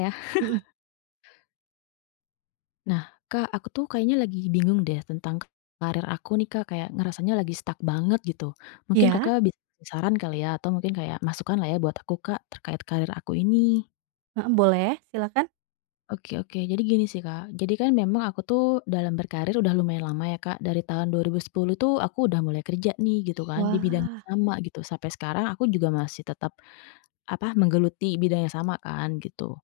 Ya. Mhm, Nah, Kak, aku tuh kayaknya lagi bingung deh tentang karir aku nih, Kak, kayak ngerasanya lagi stuck banget gitu. Mungkin iya? Kakak bisa kasih saran kali ya atau mungkin kayak masukan lah ya buat aku, Kak, terkait karir aku ini. Heeh, boleh, silakan. Oke oke, jadi gini sih Kak, jadi kan memang aku tuh dalam berkarir udah lumayan lama ya Kak, dari tahun 2010 tuh aku udah mulai kerja nih gitu kan, di bidang yang Wah, sama gitu, sampai sekarang aku juga masih tetap, apa, menggeluti bidang yang sama kan gitu.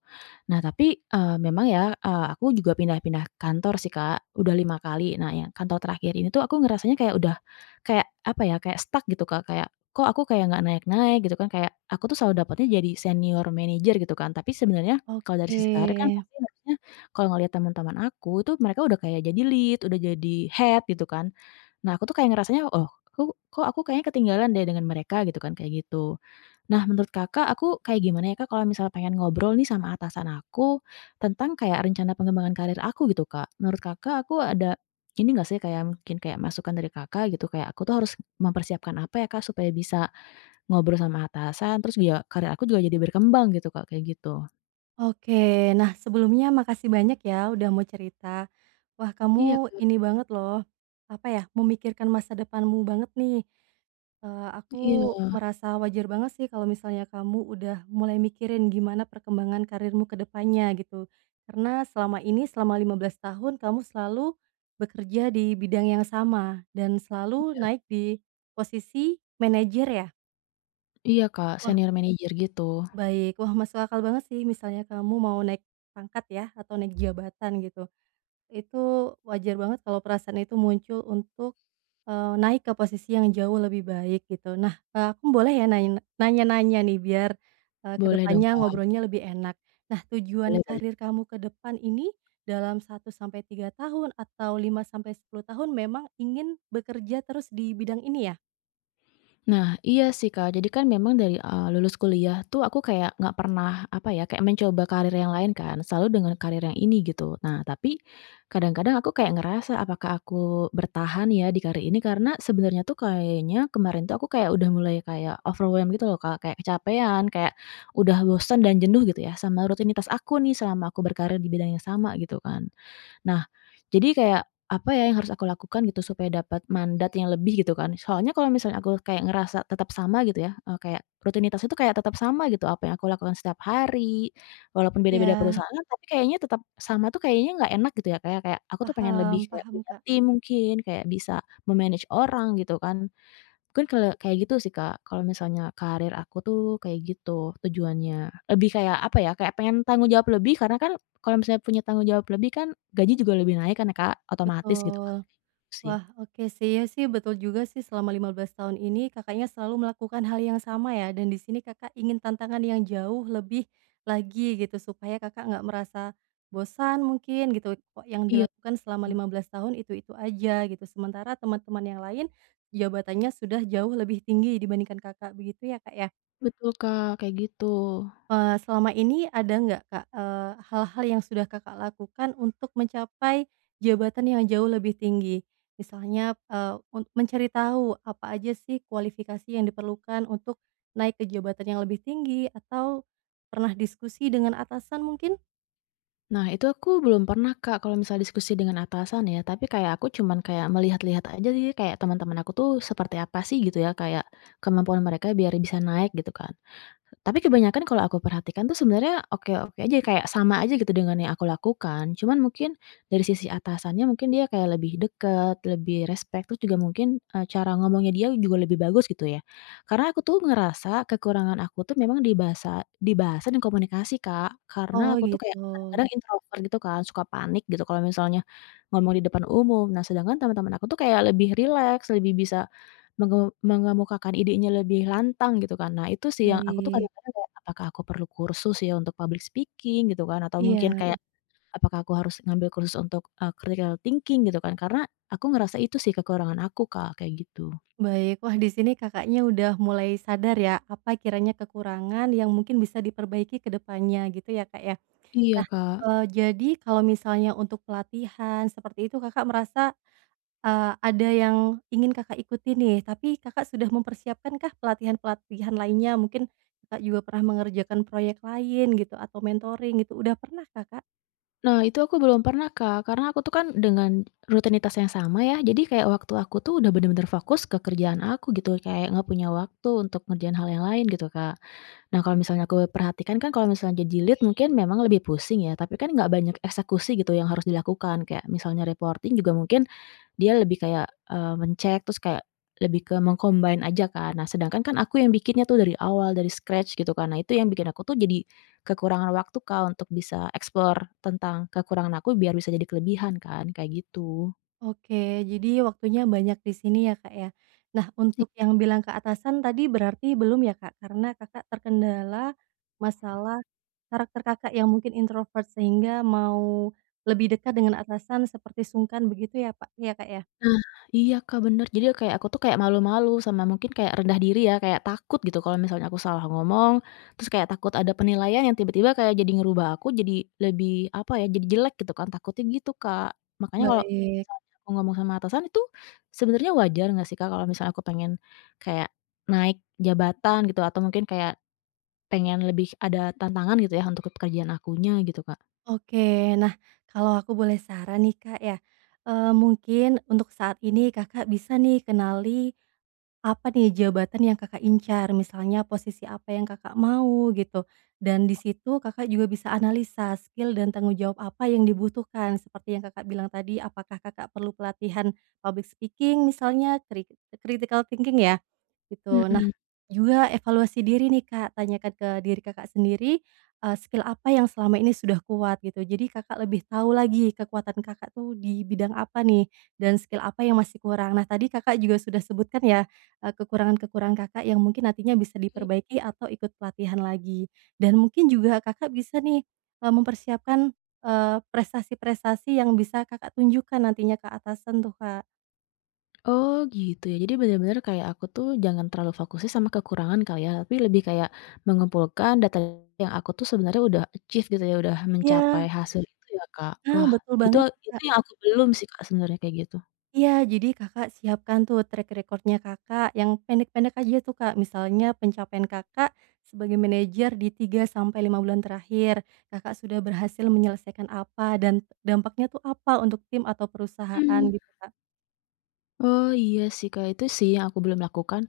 Nah tapi, memang ya, aku juga pindah-pindah kantor sih Kak, udah 5 kali. Nah yang kantor terakhir ini tuh aku ngerasanya kayak udah kayak apa ya, kayak stuck gitu Kak, kayak kok aku kayak nggak naik-naik gitu kan, kayak aku tuh selalu dapatnya jadi senior manager gitu kan. Tapi sebenarnya kalau dari oke sisi karir kan pasti harusnya kalau ngelihat teman-teman aku itu mereka udah kayak jadi lead, udah jadi head gitu kan. Nah aku tuh kayak ngerasanya, "Oh, kok aku kayaknya ketinggalan deh dengan mereka," gitu kan, kayak gitu. Nah, menurut Kakak, aku kayak gimana ya, Kak, kalau misalnya pengen ngobrol nih sama atasan aku tentang kayak rencana pengembangan karir aku gitu, Kak. Menurut Kakak, aku ada ini nggak sih kayak mungkin kayak masukan dari Kakak gitu, kayak aku tuh harus mempersiapkan apa ya, Kak, supaya bisa ngobrol sama atasan, terus dia karir aku juga jadi berkembang gitu, Kak, kayak gitu. oke. Nah, sebelumnya makasih banyak ya udah mau cerita. Wah, Iya, kamu Kak. ini banget loh, apa ya, memikirkan masa depanmu banget nih. Aku Iya. merasa wajar banget sih kalau misalnya kamu udah mulai mikirin gimana perkembangan karirmu ke depannya gitu. Karena selama ini, selama 15 tahun kamu selalu bekerja di bidang yang sama dan selalu Iya. naik di posisi manajer ya? Iya, Kak, Wah, senior manager gitu. baik. Wah, masuk akal banget sih misalnya kamu mau naik pangkat ya atau naik jabatan gitu. Itu wajar banget kalau perasaan itu muncul untuk, naik ke posisi yang jauh lebih baik gitu. Nah, aku boleh ya nanya-nanya nih biar, ke Boleh dong, Kak. ngobrolnya lebih enak. Nah, tujuan Boleh boleh. karir kamu ke depan ini dalam 1 sampai 3 tahun atau 5 sampai 10 tahun memang ingin bekerja terus di bidang ini ya? Nah, iya sih, Kak. Jadi kan memang dari, lulus kuliah tuh aku kayak nggak pernah, apa ya, kayak mencoba karir yang lain kan, selalu dengan karir yang ini gitu. Nah, tapi kadang-kadang aku kayak ngerasa apakah aku bertahan ya di karir ini karena sebenarnya tuh kayaknya kemarin tuh aku kayak udah mulai kayak overwhelmed gitu loh, Kak, kayak kecapean, kayak udah bosan dan jenuh gitu ya sama rutinitas aku nih selama aku berkarir di bidang yang sama gitu kan. Nah, jadi kayak, apa ya yang harus aku lakukan gitu supaya dapat mandat yang lebih gitu kan. Soalnya kalau misalnya aku kayak ngerasa tetap sama gitu ya, kayak rutinitas itu kayak tetap sama gitu, apa yang aku lakukan setiap hari, walaupun beda-beda Ya perusahaan tapi kayaknya tetap sama tuh kayaknya nggak enak gitu ya, kayak kayak aku tuh pengen lebih paham kayak paham, punya Kak. tim mungkin, kayak bisa memanage orang gitu kan. Mungkin kalau kayak gitu sih, Kak, kalau misalnya karir aku tuh kayak gitu tujuannya. Lebih kayak, apa ya, kayak pengen tanggung jawab lebih karena kan kalau misalnya punya tanggung jawab lebih kan gaji juga lebih naik kan ya, Kak, otomatis gitu kan, Betul. sih. Wah, oke sih. Ya sih, betul juga sih, selama 15 tahun ini Kakaknya selalu melakukan hal yang sama ya, dan di sini Kakak ingin tantangan yang jauh lebih lagi gitu, supaya Kakak nggak merasa bosan mungkin gitu, kok yang Iya, dilakukan selama 15 tahun itu-itu aja gitu. Sementara teman-teman yang lain jabatannya sudah jauh lebih tinggi dibandingkan Kakak, begitu ya, Kak, ya? betul, Kak, kayak gitu. Selama ini ada nggak, Kak, hal-hal yang sudah Kakak lakukan untuk mencapai jabatan yang jauh lebih tinggi? Misalnya, mencari tahu apa aja sih kualifikasi yang diperlukan untuk naik ke jabatan yang lebih tinggi atau pernah diskusi dengan atasan mungkin? Nah, itu aku belum pernah, Kak, kalau misalnya diskusi dengan atasan ya, tapi kayak aku cuman kayak melihat-lihat aja sih kayak teman-teman aku tuh seperti apa sih gitu ya, kayak kemampuan mereka biar bisa naik gitu kan. Tapi kebanyakan kalau aku perhatikan tuh sebenarnya oke-oke aja, kayak sama aja gitu dengan yang aku lakukan. Cuman mungkin dari sisi atasannya mungkin dia kayak lebih dekat, lebih respect, terus juga mungkin, cara ngomongnya dia juga lebih bagus gitu ya. Karena aku tuh ngerasa kekurangan aku tuh memang di bahasa dan komunikasi, Kak. Oh Karena aku tuh kayak gitu, kadang-kadang introvert gitu kan, suka panik gitu kalau misalnya ngomong di depan umum. Nah, sedangkan teman-teman aku tuh kayak lebih rileks, lebih bisa mengemukakan idenya lebih lantang gitu kan. Nah itu sih yang aku tuh baik. kadang-kadang kayak, apakah aku perlu kursus ya untuk public speaking gitu kan, atau mungkin Iya, kayak apakah aku harus ngambil kursus untuk, critical thinking gitu kan, karena aku ngerasa itu sih kekurangan aku Kak, kayak gitu. baik. Wah, di sini Kakaknya udah mulai sadar ya, apa kiranya kekurangan yang mungkin bisa diperbaiki ke depannya gitu ya, Kak, ya? Iya Nah, Kak. Jadi kalau misalnya untuk pelatihan seperti itu Kakak merasa, ada yang ingin Kakak ikuti nih, tapi Kakak sudah mempersiapkankah pelatihan-pelatihan lainnya? Mungkin Kakak juga pernah mengerjakan proyek lain gitu atau mentoring gitu, udah pernah Kakak? Nah, itu aku belum pernah, Kak, karena aku tuh kan dengan rutinitas yang sama ya, jadi kayak waktu aku tuh udah bener-bener fokus ke kerjaan aku gitu, kayak nggak punya waktu untuk ngerjain hal yang lain gitu, Kak. Nah, kalau misalnya aku perhatikan kan kalau misalnya jadi lead mungkin memang lebih pusing ya, tapi kan nggak banyak eksekusi gitu yang harus dilakukan, kayak misalnya reporting juga mungkin dia lebih kayak, mencek terus kayak lebih ke mengcombine aja kan. Nah, sedangkan kan aku yang bikinnya tuh dari awal, dari scratch gitu kan. Nah, itu yang bikin aku tuh jadi kekurangan waktu, Kak, untuk bisa explore tentang kekurangan aku biar bisa jadi kelebihan kan, kayak gitu. Oke, jadi waktunya banyak di sini ya, Kak, ya. Nah, untuk yang bilang ke atasan tadi berarti belum ya, Kak? Karena Kakak terkendala masalah karakter Kakak yang mungkin introvert sehingga mau lebih dekat dengan atasan seperti sungkan begitu ya, Pak ya, Kak, ya? Nah, iya Kak, bener. Jadi ya kayak aku tuh kayak malu-malu sama mungkin kayak rendah diri ya, kayak takut gitu kalau misalnya aku salah ngomong, terus kayak takut ada penilaian yang tiba-tiba kayak jadi ngerubah aku jadi lebih, apa ya, jadi jelek gitu kan, takutnya gitu, Kak. Makanya kalau Baik, misalnya aku ngomong sama atasan itu sebenarnya wajar nggak sih, Kak, kalau misalnya aku pengen kayak naik jabatan gitu atau mungkin kayak pengen lebih ada tantangan gitu ya untuk pekerjaan akunya gitu, Kak? oke. Nah, kalau aku boleh saran nih, Kak, ya, mungkin untuk saat ini Kakak bisa nih kenali apa nih jabatan yang Kakak incar, misalnya posisi apa yang Kakak mau gitu, dan di situ Kakak juga bisa analisa skill dan tanggung jawab apa yang dibutuhkan, seperti yang Kakak bilang tadi, apakah Kakak perlu pelatihan public speaking misalnya, critical thinking ya? Gitu. Nah, Mhm. juga evaluasi diri nih, Kak, tanyakan ke diri Kakak sendiri, skill apa yang selama ini sudah kuat gitu. Jadi Kakak lebih tahu lagi kekuatan Kakak tuh di bidang apa nih, dan skill apa yang masih kurang. Nah, tadi Kakak juga sudah sebutkan ya, kekurangan-kekurangan Kakak yang mungkin nantinya bisa diperbaiki atau ikut pelatihan lagi. Dan mungkin juga Kakak bisa nih, mempersiapkan, prestasi-prestasi yang bisa Kakak tunjukkan nantinya ke atasan tuh, Kak. Oh gitu ya, jadi benar-benar kayak aku tuh jangan terlalu fokusnya sama kekurangan kali ya, tapi lebih kayak mengumpulkan data yang aku tuh sebenarnya udah achieve gitu ya, udah mencapai Iya, hasil itu ya Kak. nah Wah betul itu banget, itu Kak. yang aku belum sih Kak sebenarnya kayak gitu. Iya, jadi Kakak siapkan tuh track record Kakak yang pendek-pendek aja tuh, Kak. Misalnya pencapaian Kakak sebagai manajer di 3 sampai 5 bulan terakhir, Kakak sudah berhasil menyelesaikan apa dan dampaknya tuh apa untuk tim atau perusahaan Mhm. gitu, Kak. Oh iya sih Kak, itu sih yang aku belum lakukan.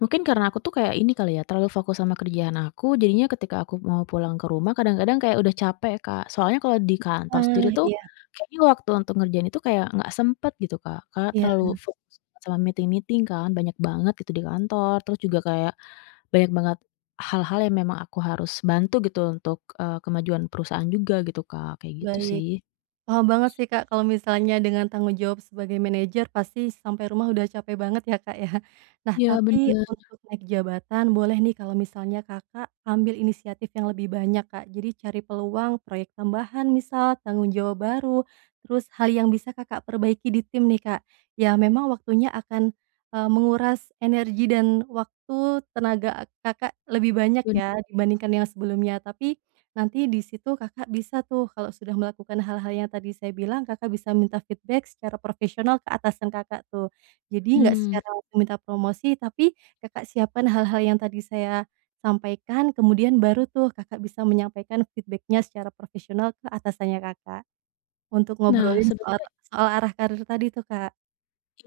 Mungkin karena aku tuh kayak ini kali ya, terlalu fokus sama kerjaan aku, jadinya ketika aku mau pulang ke rumah kadang-kadang kayak udah capek, Kak. Soalnya kalau di kantor sendiri Ah, tuh, iya kayaknya waktu untuk ngerjain itu kayak nggak sempet gitu, Kak. Karena iya, terlalu fokus sama meeting-meeting kan, banyak banget gitu di kantor, terus juga kayak banyak banget hal-hal yang memang aku harus bantu gitu untuk, kemajuan perusahaan juga gitu, Kak, kayak gitu baik. sih. Paham banget sih Kak, kalau misalnya dengan tanggung jawab sebagai manajer pasti sampai rumah udah capek banget ya Kak ya. Nah Iya, tapi bener. untuk naik jabatan boleh nih kalau misalnya Kakak ambil inisiatif yang lebih banyak Kak. Jadi cari peluang, proyek tambahan misal, tanggung jawab baru, terus hal yang bisa Kakak perbaiki di tim nih Kak. Ya memang waktunya akan, menguras energi dan waktu tenaga Kakak lebih banyak ben ya dibandingkan yang sebelumnya. Tapi nanti di situ Kakak bisa tuh kalau sudah melakukan hal-hal yang tadi saya bilang, Kakak bisa minta feedback secara profesional ke atasan Kakak tuh. Jadi nggak mhm. secara langsung minta promosi, tapi Kakak siapkan hal-hal yang tadi saya sampaikan, kemudian baru tuh Kakak bisa menyampaikan feedbacknya secara profesional ke atasannya Kakak, untuk Nah ngobrolin soal sebenarnya soal arah karir tadi tuh, Kak.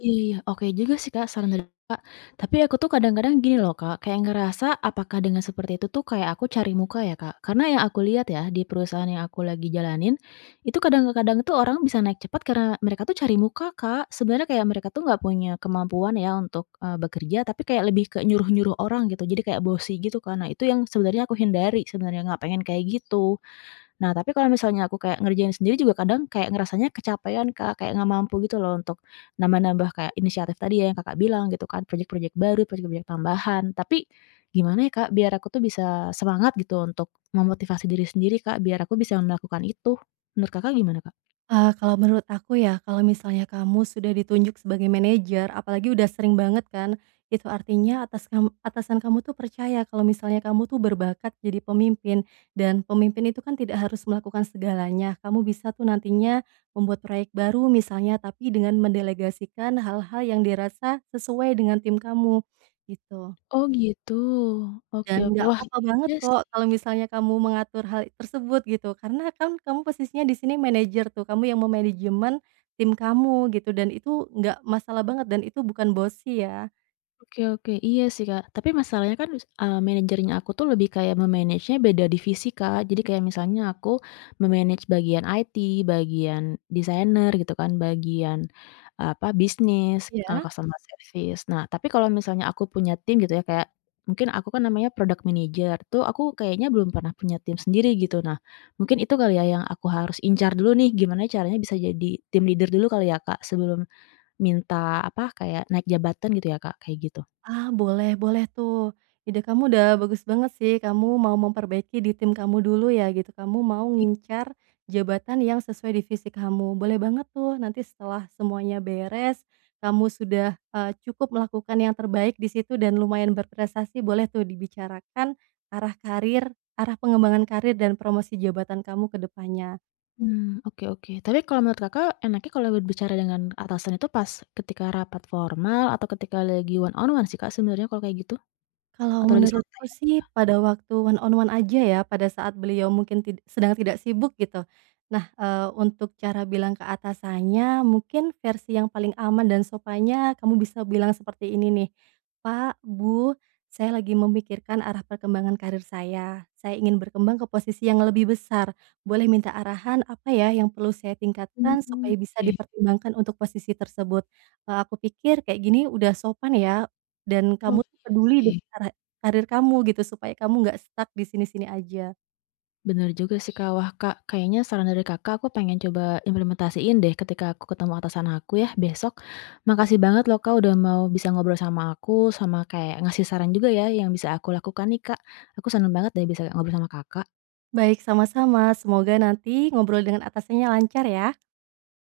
Iya iya, oke juga sih, Kak, saran dari Kakak. Tapi aku tuh kadang-kadang gini loh, Kak, kayak ngerasa apakah dengan seperti itu tuh kayak aku cari muka ya, Kak? Karena yang aku lihat ya di perusahaan yang aku lagi jalanin, itu kadang-kadang tuh orang bisa naik cepat karena mereka tuh cari muka, Kak. Sebenarnya kayak mereka tuh nggak punya kemampuan ya untuk, bekerja, tapi kayak lebih ke nyuruh-nyuruh orang gitu, jadi kayak bossy gitu kak. Nah itu yang sebenarnya aku hindari sebenarnya, nggak pengen kayak gitu. Nah, tapi kalau misalnya aku kayak ngerjain sendiri juga kadang kayak ngerasanya kecapean, Kak, kayak nggak mampu gitu loh untuk nambah-nambah kayak inisiatif tadi ya yang Kakak bilang gitu kan, proyek-proyek baru, proyek-proyek tambahan. Tapi gimana ya, Kak, biar aku tuh bisa semangat gitu untuk memotivasi diri sendiri, Kak, biar aku bisa melakukan itu. Menurut Kakak gimana, Kak? Kalau menurut aku ya, kalau misalnya kamu sudah ditunjuk sebagai manajer, apalagi udah sering banget kan, itu artinya atasan kamu tuh percaya kalau misalnya kamu tuh berbakat jadi pemimpin, dan pemimpin itu kan tidak harus melakukan segalanya. Kamu bisa tuh nantinya membuat proyek baru misalnya, tapi dengan mendelegasikan hal-hal yang dirasa sesuai dengan tim kamu, gitu. Oh gitu, oke Dan oke. nggak Wah, apa-apa banget iya kok sih. kalau misalnya kamu mengatur hal tersebut gitu, karena kan kamu posisinya di sini manajer tuh, kamu yang memanajemen tim kamu gitu dan itu nggak masalah banget dan itu bukan bossy ya. Oke oke, iya sih, Kak. Tapi masalahnya kan, manajernya aku tuh lebih kayak me-manage-nya beda divisi, Kak. Jadi kayak misalnya aku me-manage bagian IT, bagian desainer gitu kan, bagian, apa, bisnis, Iya? customer service. Nah, tapi kalau misalnya aku punya tim gitu ya, kayak mungkin aku kan namanya product manager, tuh aku kayaknya belum pernah punya tim sendiri gitu. Nah, mungkin itu kali ya yang aku harus incar dulu nih, gimana caranya bisa jadi tim leader dulu kali ya, Kak, sebelum minta, apa, kayak naik jabatan gitu ya, Kak, kayak gitu? Ah, boleh boleh tuh. Ide kamu udah bagus banget sih, kamu mau memperbaiki di tim kamu dulu ya gitu, kamu mau ngincar jabatan yang sesuai divisi kamu. Boleh banget tuh, nanti setelah semuanya beres, kamu sudah, cukup melakukan yang terbaik di situ dan lumayan berprestasi, boleh tuh dibicarakan arah karir, arah pengembangan karir dan promosi jabatan kamu ke depannya. Mmm, oke oke. Tapi kalau menurut Kakak enaknya kalau berbicara dengan atasan itu pas ketika rapat formal atau ketika lagi one on one sih Kak sebenarnya kalau kayak gitu? Kalau Atau lagi santai menurutku aja? sih pada waktu one on one aja ya, pada saat beliau mungkin sedang tidak sibuk gitu. Nah, untuk cara bilang ke atasannya mungkin versi yang paling aman dan sopannya kamu bisa bilang seperti ini nih, "Pak, Bu, saya lagi memikirkan arah perkembangan karir saya. Saya ingin berkembang ke posisi yang lebih besar. Boleh minta arahan apa ya yang perlu saya tingkatkan Mmm. supaya bisa Oke. dipertimbangkan untuk posisi tersebut? Aku pikir kayak gini udah sopan ya." Dan Oh, kamu oh, tuh iya peduli sih. dengan karir kamu gitu, supaya kamu nggak stuck di sini-sini aja. Bener juga sih Kak. Wah Kak, kayaknya saran dari Kakak aku pengen coba implementasiin deh ketika aku ketemu atasan aku ya besok. Makasih banget loh Kak udah mau bisa ngobrol sama aku, sama kayak ngasih saran juga ya yang bisa aku lakukan nih Kak. Aku seneng banget deh bisa ngobrol sama Kakak. Baik, sama-sama. Semoga nanti ngobrol dengan atasannya lancar ya.